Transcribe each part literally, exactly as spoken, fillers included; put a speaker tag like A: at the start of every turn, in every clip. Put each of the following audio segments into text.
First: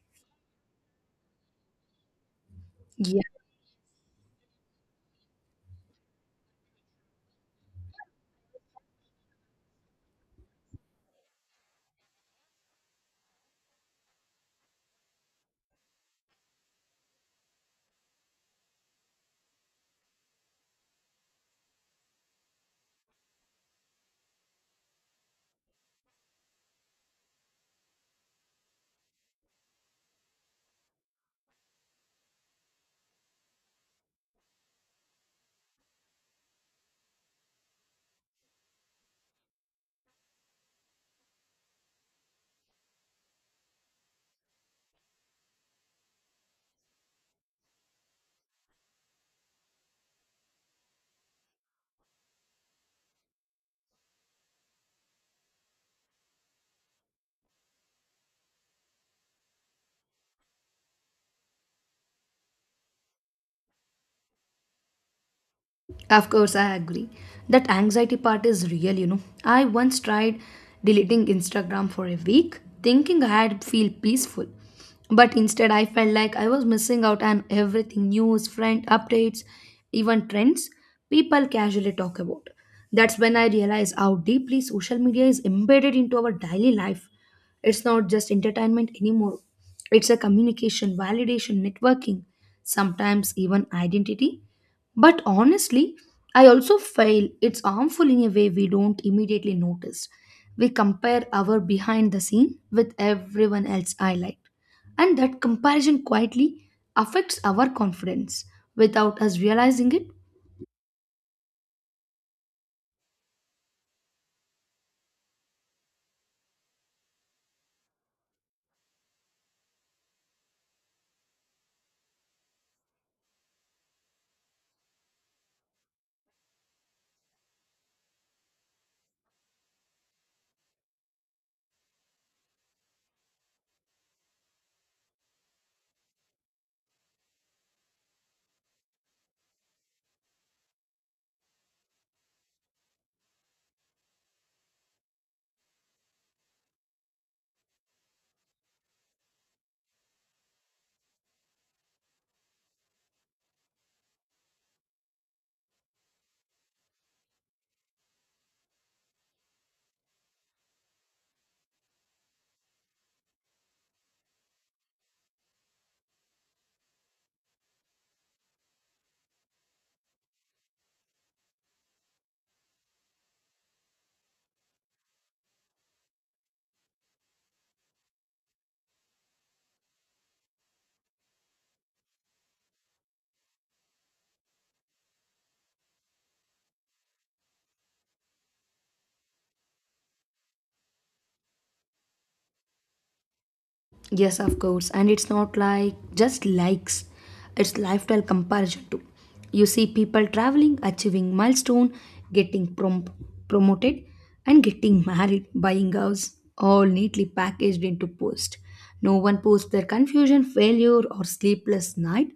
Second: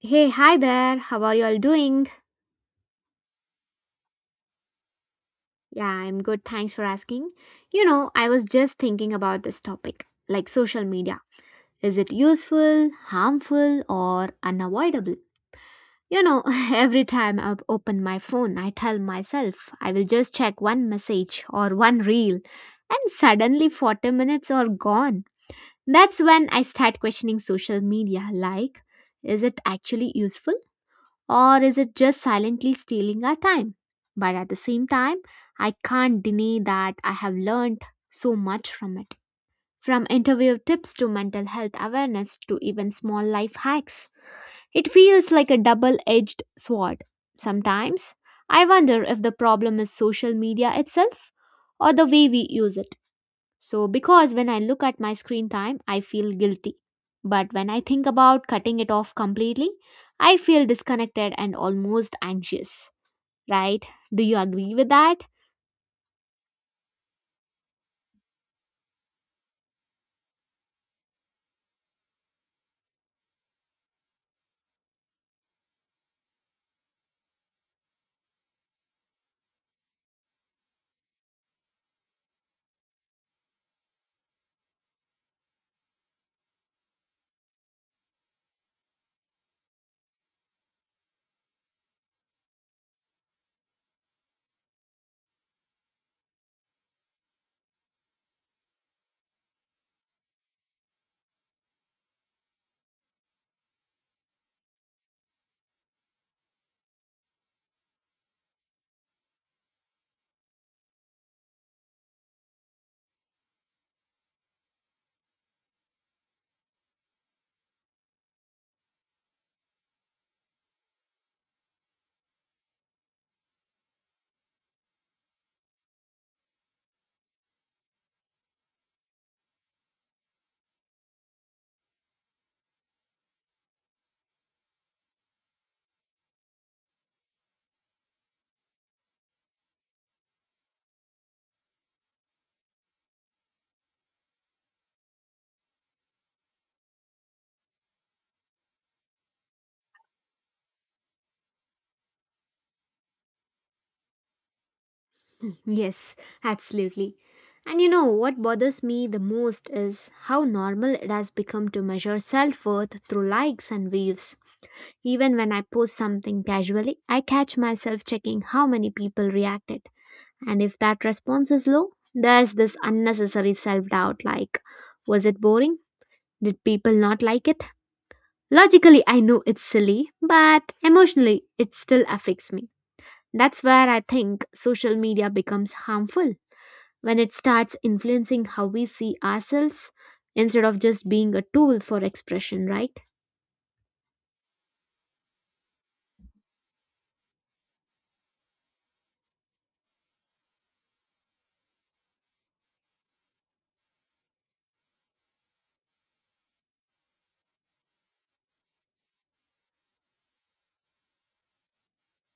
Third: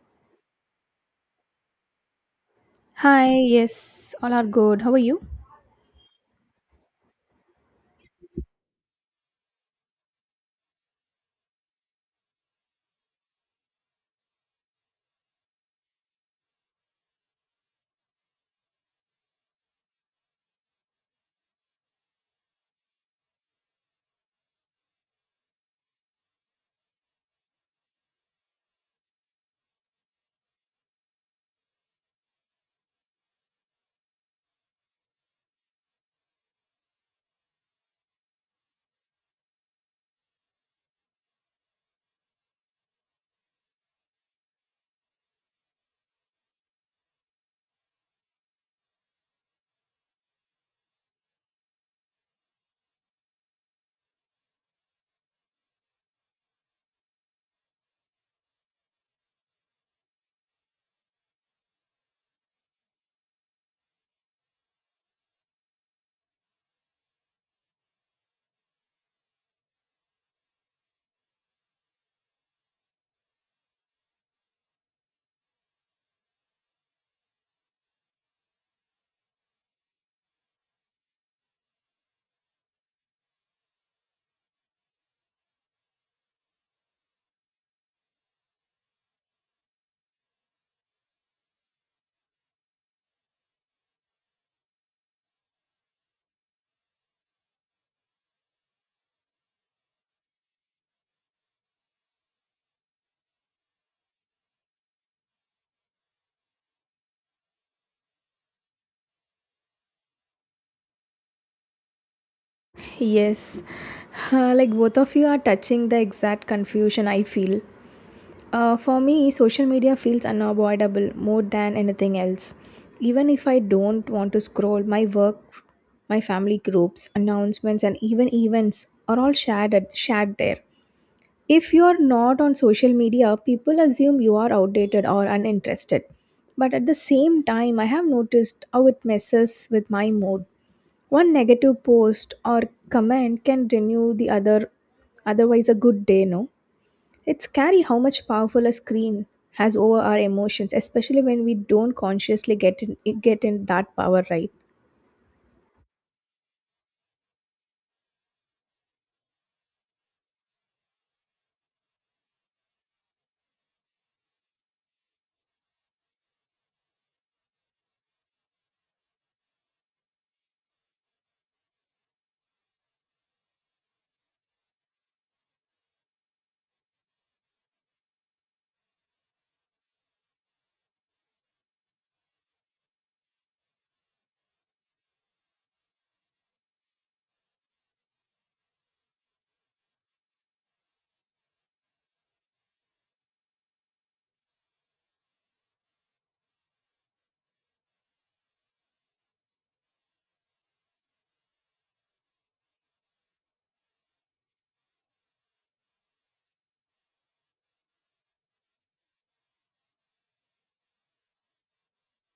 A: Hey, hi there. How are you all doing?
B: Yeah,
C: Hi, yes, all are good. How are you?
A: Yeah, I'm good. Thanks for asking. You know, I was just thinking about this topic like social media. Is it useful, harmful, or unavoidable? You know, every time I open my phone, I tell myself I will just check one message or one reel, and suddenly forty minutes are gone. That's when I start questioning social media like, is it actually useful? Or is it just silently stealing our time? But at the same time, I can't deny that I have learned so much from it. From interview tips to mental health awareness to even small life hacks. It feels like a double edged sword. Sometimes I wonder if the problem is social media itself or the way we use it. So, because when I look at my screen time, I feel guilty. But when I think about cutting it off completely, I feel disconnected and almost anxious, right? Do you agree with that?
B: of course, I agree. That anxiety part is real, you know. I once tried deleting Instagram for a week, thinking I had feel peaceful. But instead, I felt like I was missing out on everything news, friend updates, even trends people casually talk about. That's when I realized how deeply social media is embedded into our daily life. It's not just entertainment anymore, it's a communication, validation, networking, sometimes even identity. But honestly, I also feel it's harmful in a way we don't immediately notice. We compare our behind the scene with everyone else's highlight. And that comparison quietly affects our confidence without us realizing it.
C: Yes. Uh, like both of you are touching the exact confusion I feel. Uh, for me, social media feels unavoidable more than anything else. Even if I don't want to scroll, my work, my family groups, announcements, and even events are all shared at, shared there. If you're not on social media, people assume you are outdated or uninterested. But at the same time, I have noticed how it messes with my mood. One negative post or comment can renew the other otherwise a good day, no? It's scary how much powerful a screen has over our emotions, especially when we don't consciously get in get in that power, right.
A: Yes, absolutely. And you know what bothers me the most is how normal it has become to measure self worth through likes and views. Even when I post something casually, I catch myself checking how many people reacted. And if that response is low, there's this unnecessary self doubt like, was it boring? Did people not like it? Logically, I know it's silly, but emotionally, it still affects me. That's where I think social media becomes harmful when it starts influencing how we see ourselves instead of just being a tool for expression, right?
B: Yes, of course. And it's not like just likes, it's lifestyle comparison too. You see people traveling, achieving milestone, getting prom- promoted, and getting married, buying house, all neatly packaged into post. No one posts their confusion, failure, or sleepless night.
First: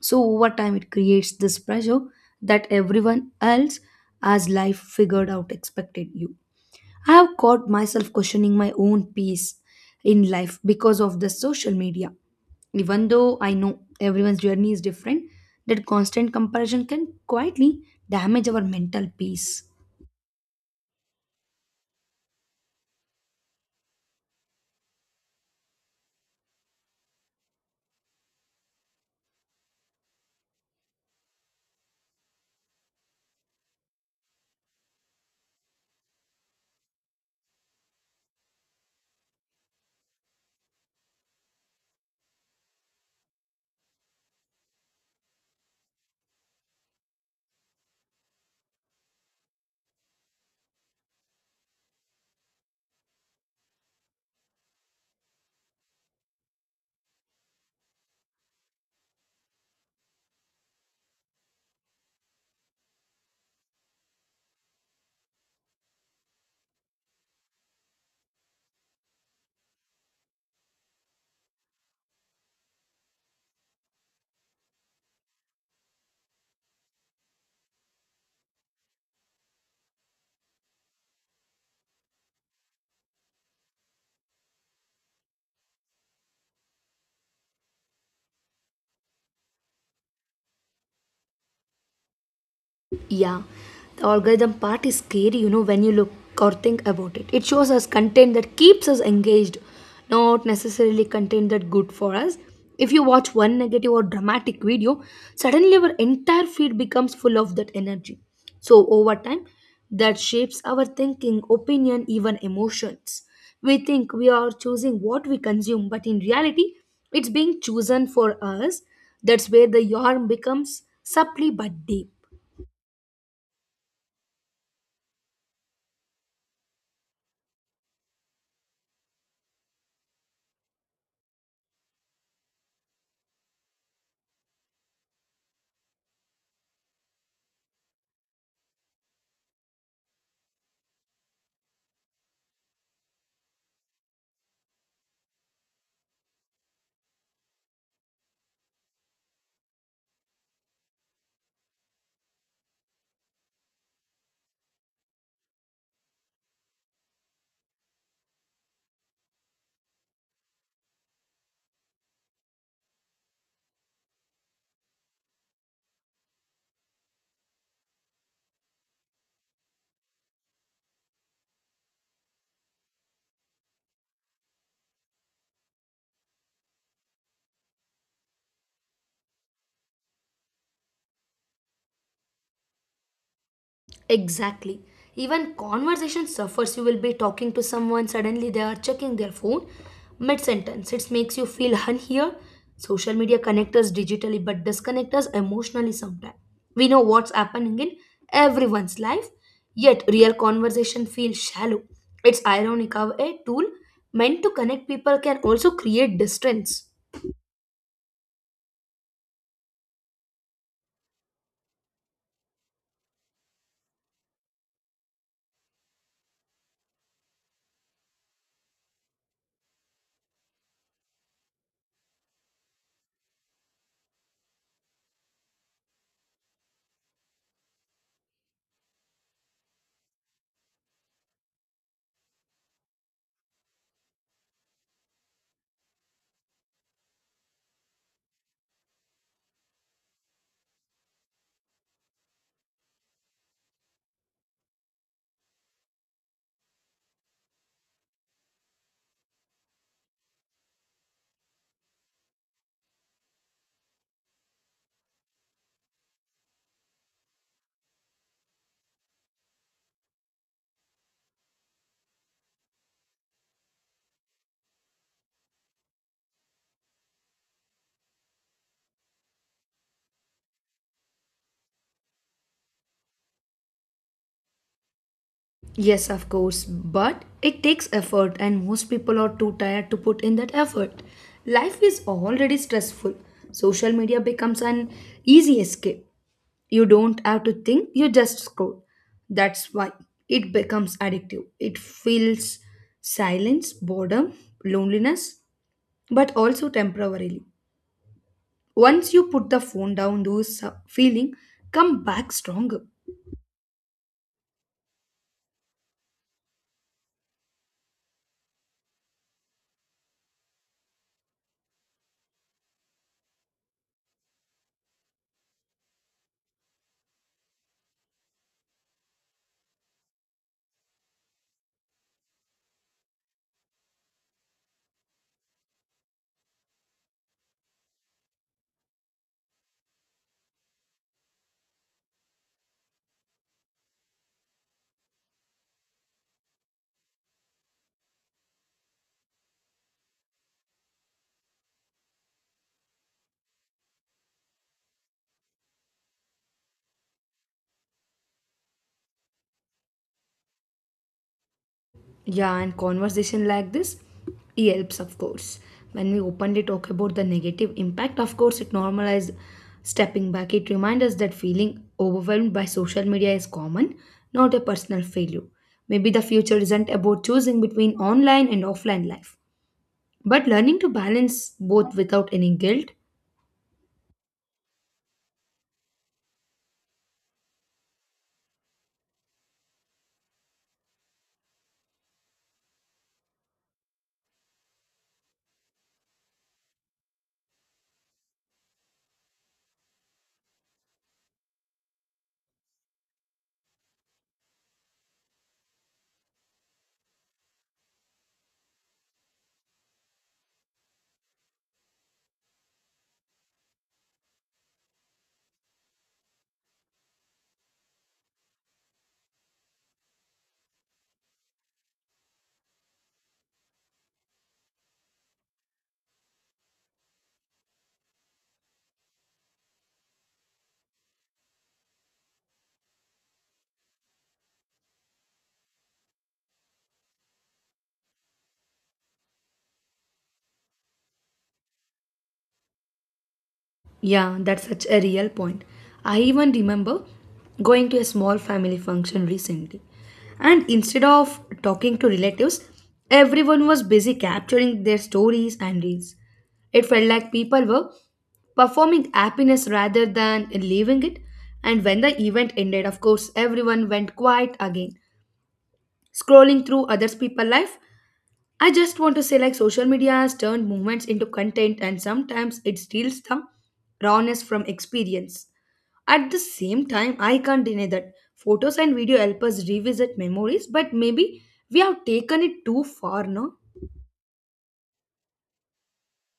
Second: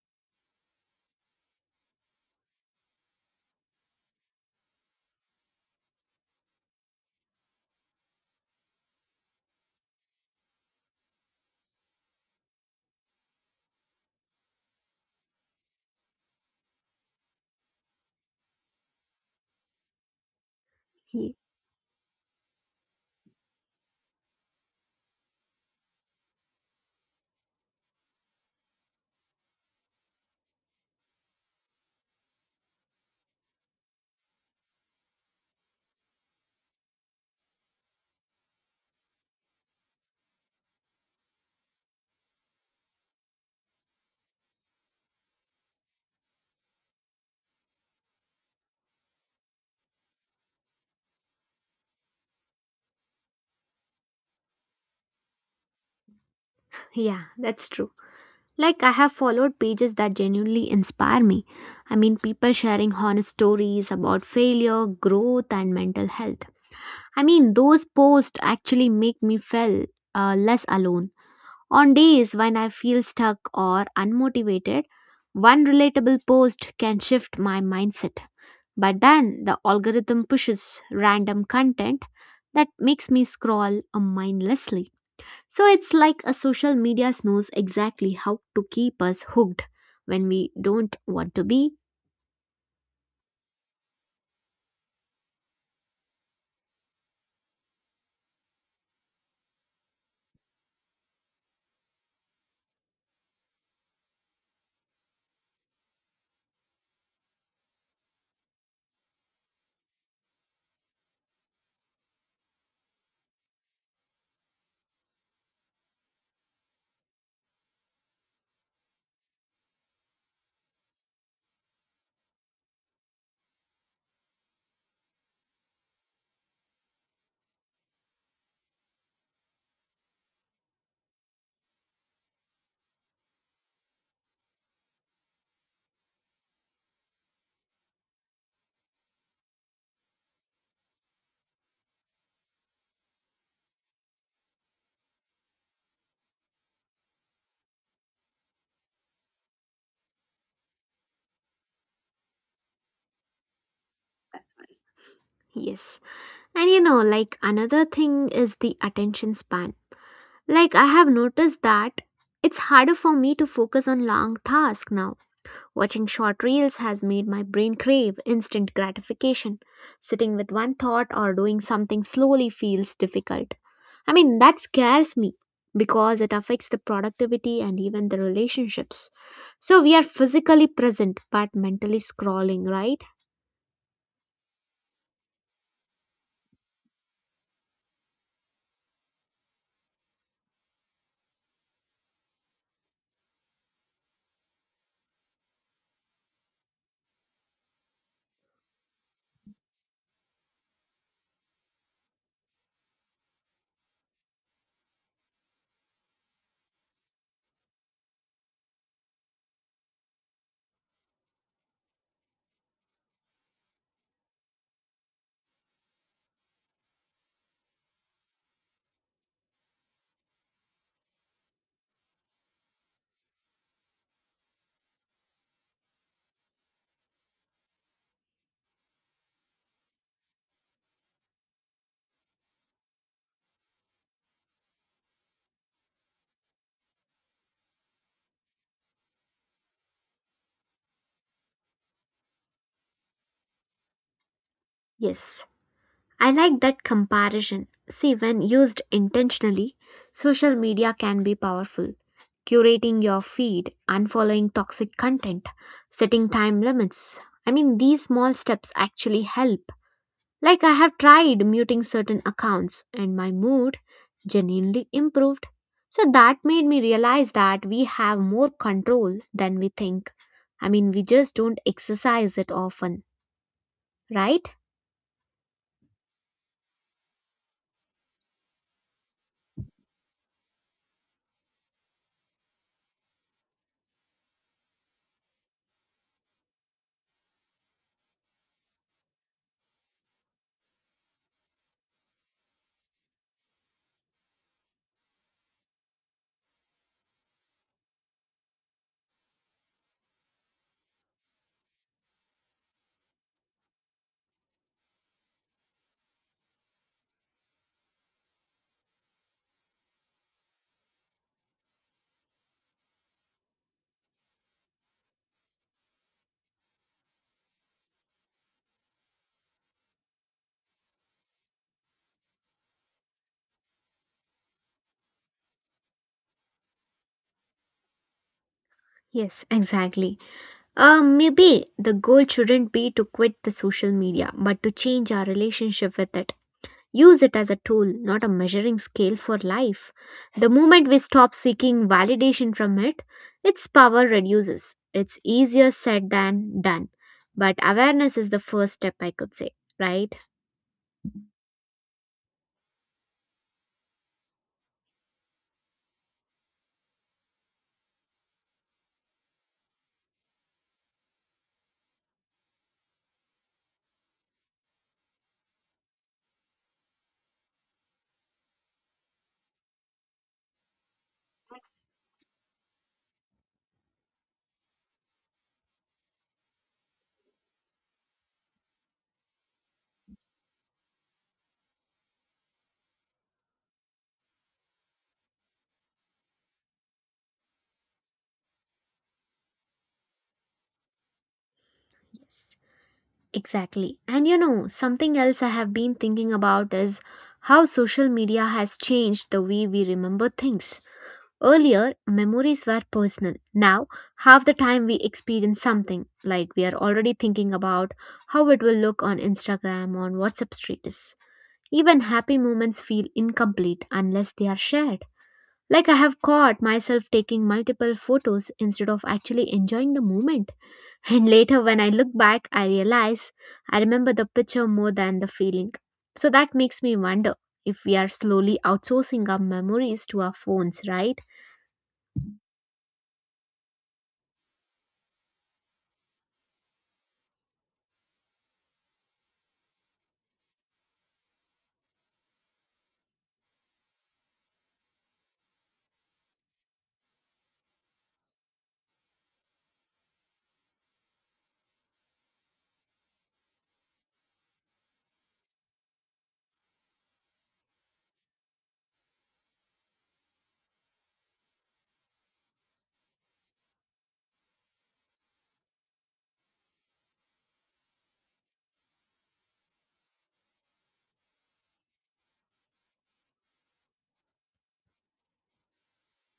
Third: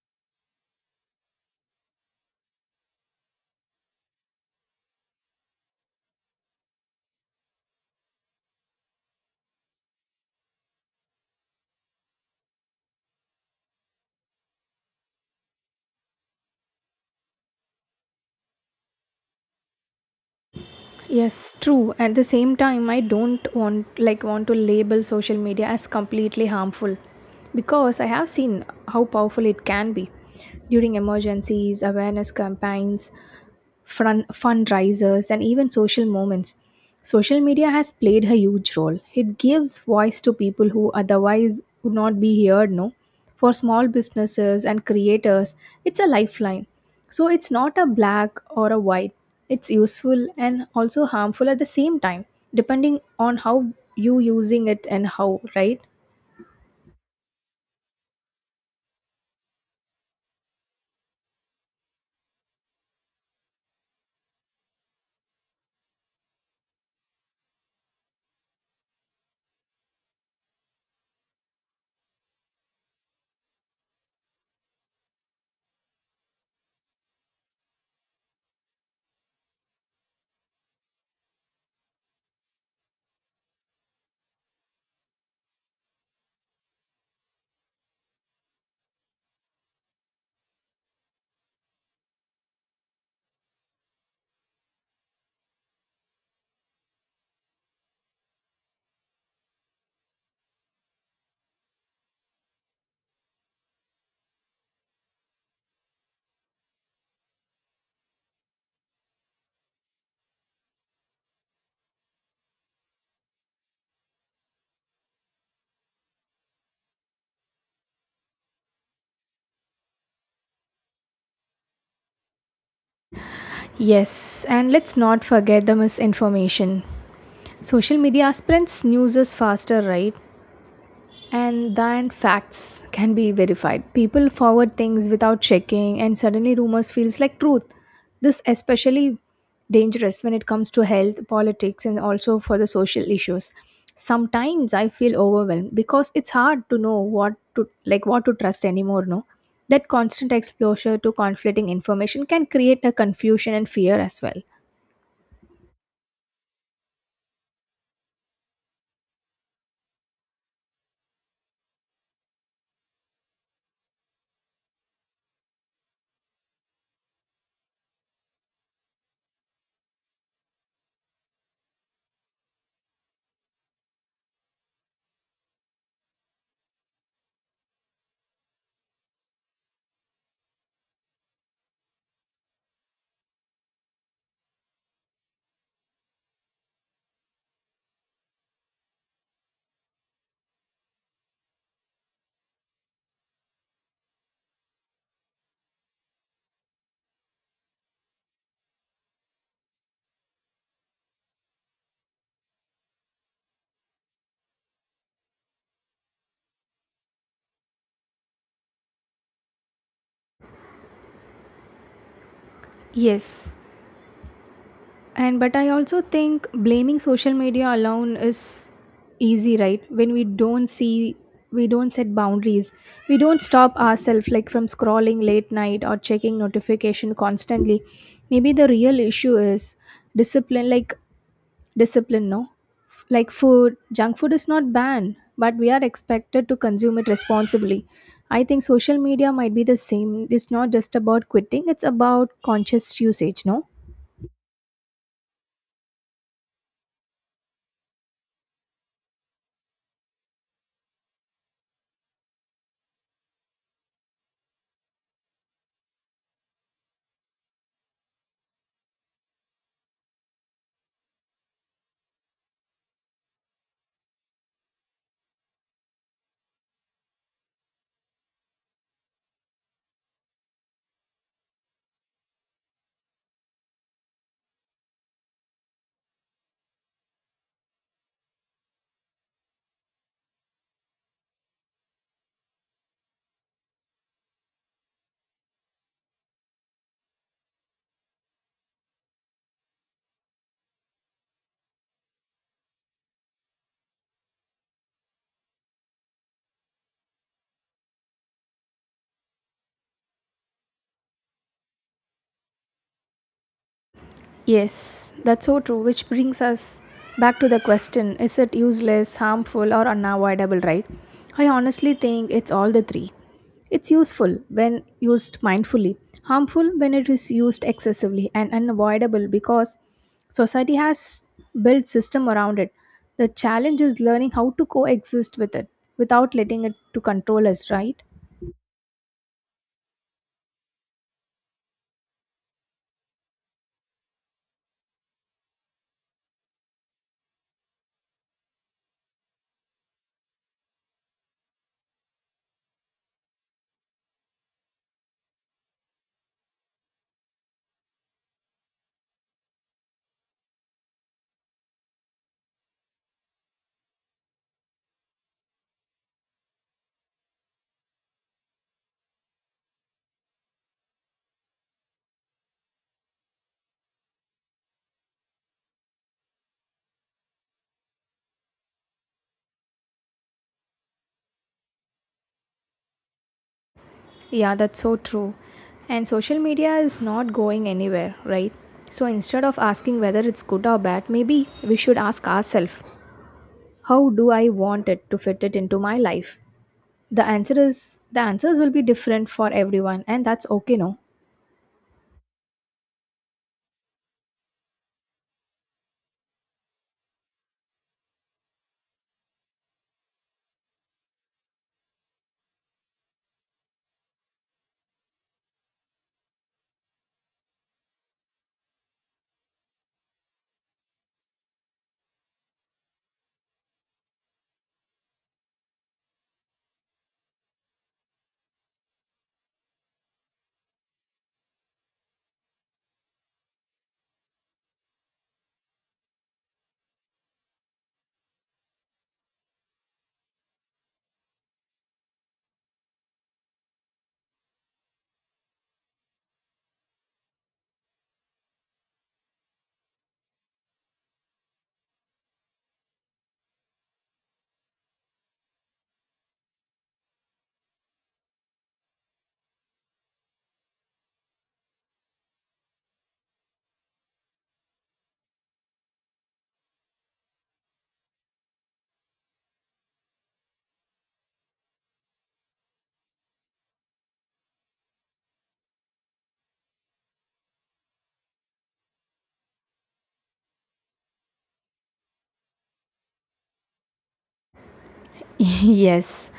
B: So over time, it creates this pressure that everyone else has life figured out expected you. I have caught myself questioning my own peace in life because of the social media. Even though I know everyone's journey is different, that constant comparison can quietly damage our mental peace.
A: Ye-
C: Yes, true. At the same time, I don't want like want to label social media as completely harmful, because I have seen how powerful it can be during emergencies, awareness campaigns, fun- fundraisers, and even social moments. Social media has played a huge role. It gives voice to people who otherwise would not be heard, no? For small businesses and creators, it's a lifeline. So it's not a black or a white. It's useful and also harmful at the same time, depending on how you using it and how, right?
A: Yeah, that's true. Like, I have followed pages that genuinely inspire me. I mean, people sharing honest stories about failure, growth, and mental health. I mean, those posts actually make me feel uh, less alone. On days when I feel stuck or unmotivated, one relatable post can shift my mindset. But then the algorithm pushes random content that makes me scroll uh, mindlessly. So it's like a social media knows exactly how to keep us hooked when we don't want to be.
B: Yeah, the algorithm part is scary, you know, when you look or think about it. It shows us content that keeps us engaged, not necessarily content that good for us. If you watch one negative or dramatic video, suddenly our entire feed becomes full of that energy. So over time, that shapes our thinking, opinion, even emotions. We think we are choosing what we consume, but in reality, it's being chosen for us. That's where the yarn becomes subtly but deep.
C: Yes, and let's not forget the misinformation. Social media spreads news is faster, right? And then facts can be verified. People forward things without checking and suddenly rumors feels like truth. This especially dangerous when it comes to health, politics and also for the social issues. Sometimes I feel overwhelmed because it's hard to know what to like what to trust anymore, no? That constant exposure to conflicting information can create a confusion and fear as well.
A: Yes. And you know, like another thing is the attention span. Like I have noticed that it's harder for me to focus on long tasks now. Watching short reels has made my brain crave instant gratification. Sitting with one thought or doing something slowly feels difficult. I mean, that scares me because it affects the productivity and even the relationships. So we are physically present but mentally scrolling, right?
B: Exactly. Even conversation suffers. You will be talking to someone, suddenly they are checking their phone mid sentence. It makes you feel unheard. Social media connect us digitally but disconnect us emotionally sometimes. We know what's happening in everyone's life, yet real conversation feels shallow. It's ironic how a tool meant to connect people can also create distance.
C: Yes, and but I also think blaming social media alone is easy, right? When we don't see we don't set boundaries. We don't stop ourselves like from scrolling late night or checking notification constantly. Maybe the real issue is discipline like discipline, no? Like food, junk food is not banned, but we are expected to consume it responsibly. I think social media might be the same. It's not just about quitting, it's about conscious usage, no?
A: Yes. I like that comparison. See, when used intentionally, social media can be powerful. Curating your feed, unfollowing toxic content, setting time limits. I mean, these small steps actually help. Like, I have tried muting certain accounts, and my mood genuinely improved. So, that made me realize that we have more control than we think. I mean, we just don't exercise it often, right?
B: Yes, of course, but it takes effort, and most people are too tired to put in that effort. Life is already stressful. Social media becomes an easy escape. You don't have to think, you just scroll. That's why it becomes addictive. It feels silence, boredom, loneliness, but also temporarily. Once you put the phone down, those uh, feeling come back stronger.
C: Yes, that's so true, which brings us back to the question, is it useless, harmful, or unavoidable, right? I honestly think it's all the three. It's useful when used mindfully, harmful when it is used excessively, and unavoidable because society has built system around it. The challenge is learning how to coexist with it without letting it to control us, right?
A: Yes, exactly. Um, maybe the goal shouldn't be to quit the social media, but to change our relationship with it. Use it as a tool, not a measuring scale for life. The moment we stop seeking validation from it, its power reduces. It's easier said than done. But awareness is the first step, I could say, right?
B: Yeah, and conversation like this it helps, of course. When we openly talk about the negative impact, of course, it normalizes stepping back. It reminds us that feeling overwhelmed by social media is common, not a personal failure. Maybe the future isn't about choosing between online and offline life, but learning to balance both without any guilt.
C: Yeah, that's so true. And social media is not going anywhere, right? So instead of asking whether it's good or bad, maybe we should ask ourselves, how do I want it to fit it into my life? The answer is the answers will be different for everyone and that's okay, no?
A: Yes, exactly. And you know, something else I have been thinking about is how social media has changed the way we remember things. Earlier, memories were personal. Now, half the time we experience something, like we are already thinking about how it will look on Instagram, on WhatsApp status. Even happy moments feel incomplete unless they are shared. Like I have caught myself taking multiple photos instead of actually enjoying the moment. And later, when I look back, I realize I remember the picture more than the feeling. So that makes me wonder if we are slowly outsourcing our memories to our phones, right?
B: Yeah, that's such a real point. I even remember going to a small family function recently. And instead of talking to relatives, everyone was busy capturing their stories and reels. It felt like people were performing happiness rather than living it. And when the event ended, of course, everyone went quiet again, scrolling through others' people's life. I just want to say like social media has turned movements into content and sometimes it steals the rawness from experience. At the same time, I can't deny that photos and video help us revisit memories, but maybe we have taken it too far, no?
C: Yes,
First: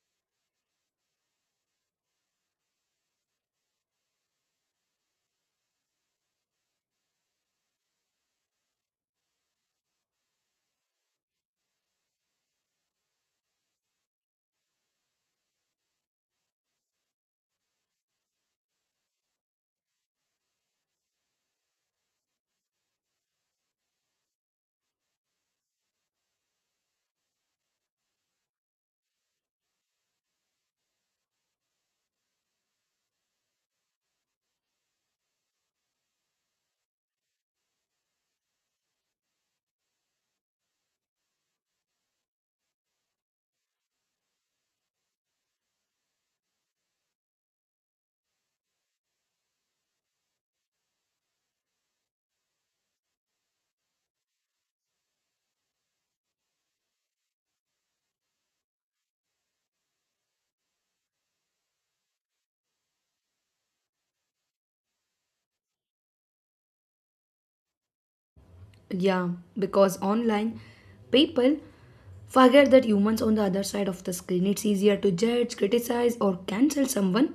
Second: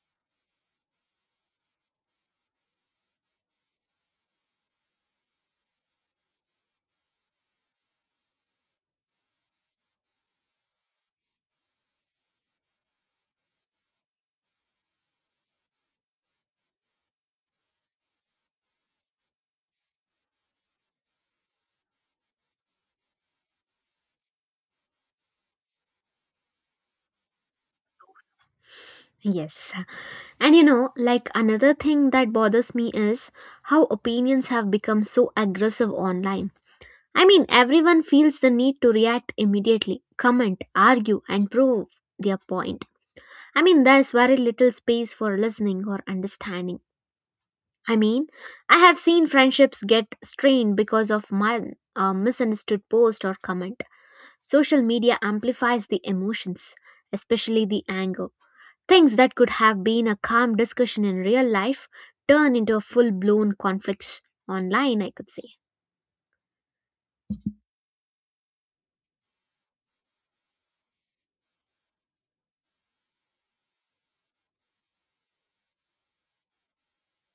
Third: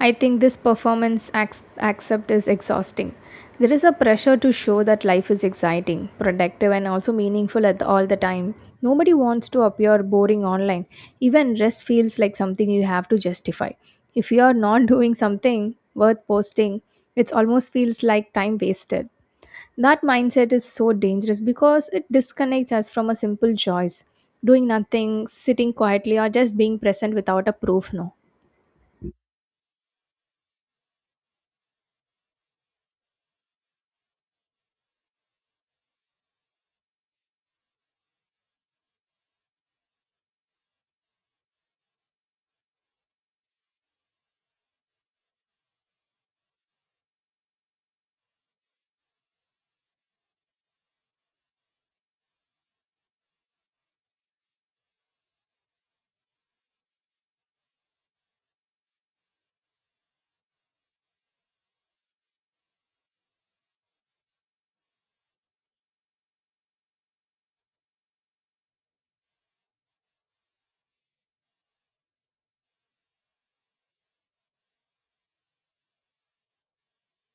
C: I think this performance ac- accept is exhausting. There is a pressure to show that life is exciting, productive, and also meaningful at all the time. Nobody wants to appear boring online. Even rest feels like something you have to justify. If you are not doing something worth posting, it almost feels like time wasted. That mindset is so dangerous because it disconnects us from a simple choice: doing nothing, sitting quietly, or just being present without a proof, no.
A: Yes. And you know, like another thing that bothers me is how opinions have become so aggressive online. I mean, everyone feels the need to react immediately, comment, argue, and prove their point. I mean, there's very little space for listening or understanding. I mean, I have seen friendships get strained because of my uh, misunderstood post or comment. Social media amplifies the emotions, especially the anger. Things that could have been a calm discussion in real life turn into a full blown conflict online, I could say.
B: Yeah, because online people forget that humans on the other side of the screen. It's easier to judge, criticize, or cancel someone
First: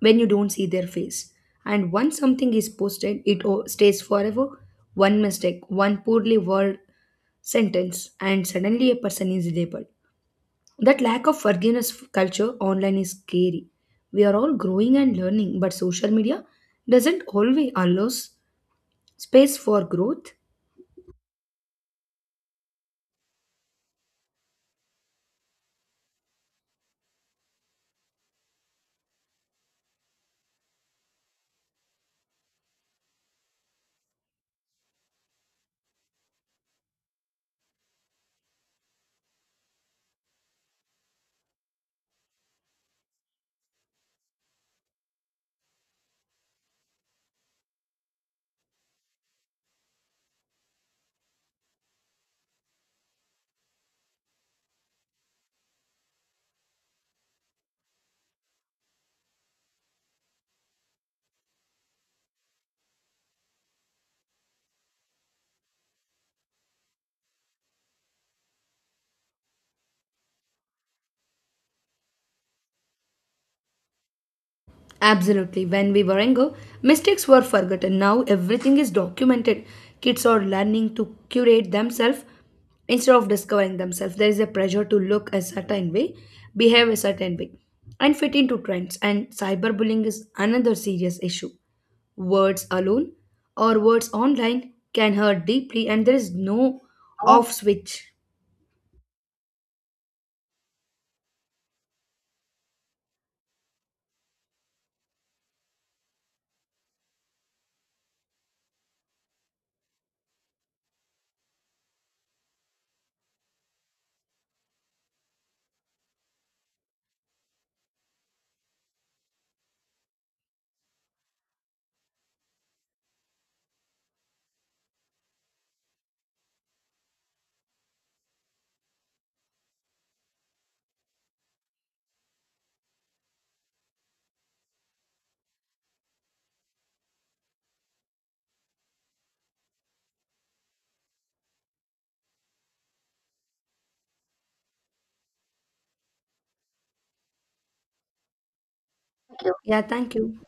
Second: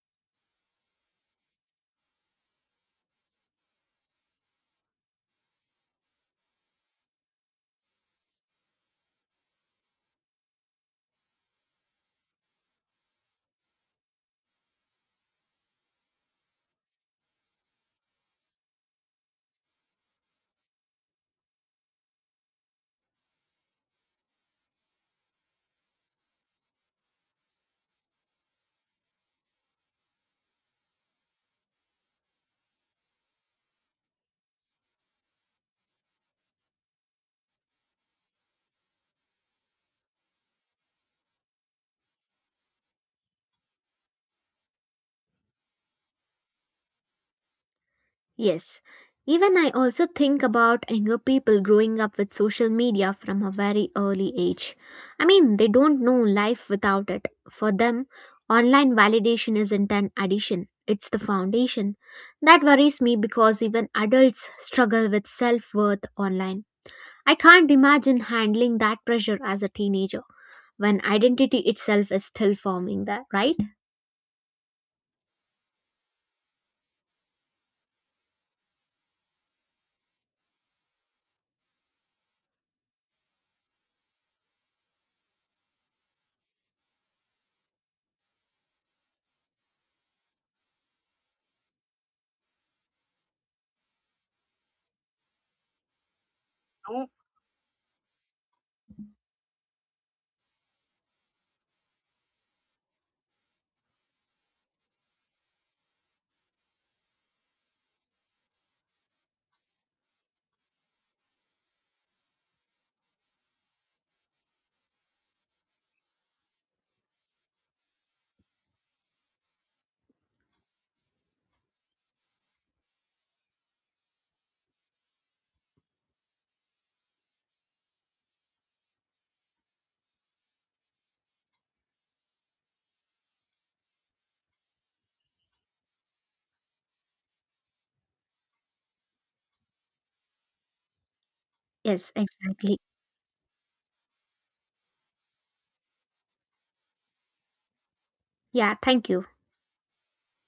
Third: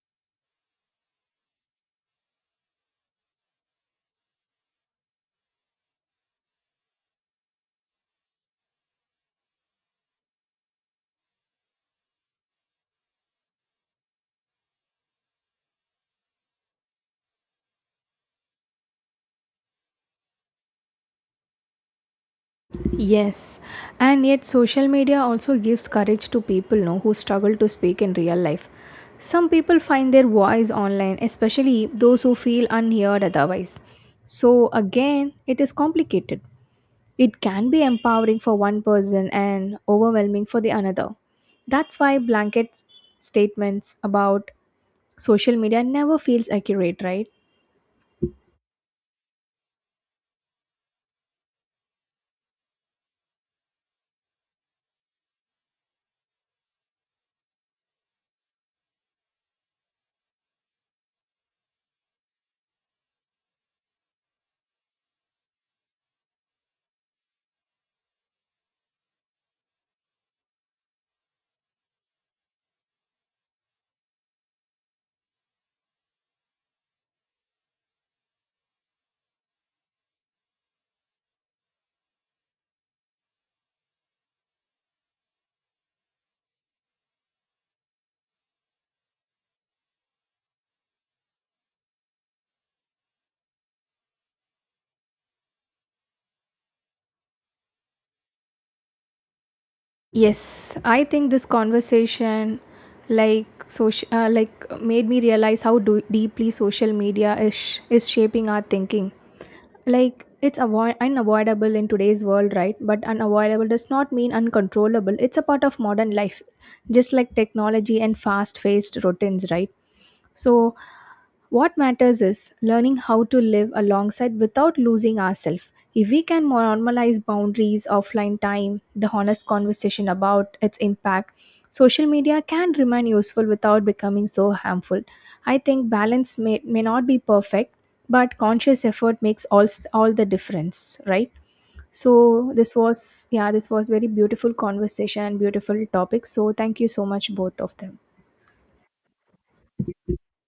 B: when you don't see their face. And once something is posted, it o- stays forever. One mistake, one poorly worded sentence, and suddenly a person is labeled. That lack of forgiveness f- culture online is scary. We are all growing and learning, but social media doesn't always allow s- space for growth.
C: Yes, and yet social media also gives courage to people no, who struggle to speak in real life. Some people find their voice online, especially those who feel unheard otherwise. So, again, it is complicated. It can be empowering for one person and overwhelming for the another. That's why blanket s- statements about social media never feels accurate, right?
A: Yes. Even I also think about younger people growing up with social media from a very early age. I mean, they don't know life without it. For them, online validation isn't an addition, it's the foundation. That worries me because even adults struggle with self worth online. I can't imagine handling that pressure as a teenager, when identity itself is still forming, that right?
B: Absolutely. When we were younger, mistakes were forgotten. Now everything is documented. Kids are learning to curate themselves instead of discovering themselves. There is a pressure to look a certain way, behave a certain way, and fit into trends. And cyberbullying is another serious issue. Words alone or words online can hurt deeply, and there is no
A: No,
B: off switch.
C: Yes, I think this conversation like social uh, like made me realize how do- deeply social media is sh- is shaping our thinking. Like it's avoid- unavoidable in today's world, right? But unavoidable does not mean uncontrollable. It's a part of modern life, just like technology and fast-paced routines, right? So, what matters is learning how to live alongside without losing ourselves. If we can normalize boundaries, offline time, the honest conversation about its impact, social media can remain useful without becoming so harmful. I think balance may, may not be perfect, but conscious effort makes all, all the difference, right?
A: yes,
C: So
A: exactly.
C: this was yeah, this was very beautiful conversation and beautiful topic. So thank you so much both of them.
A: Yeah, thank you.
B: Yeah, thank you.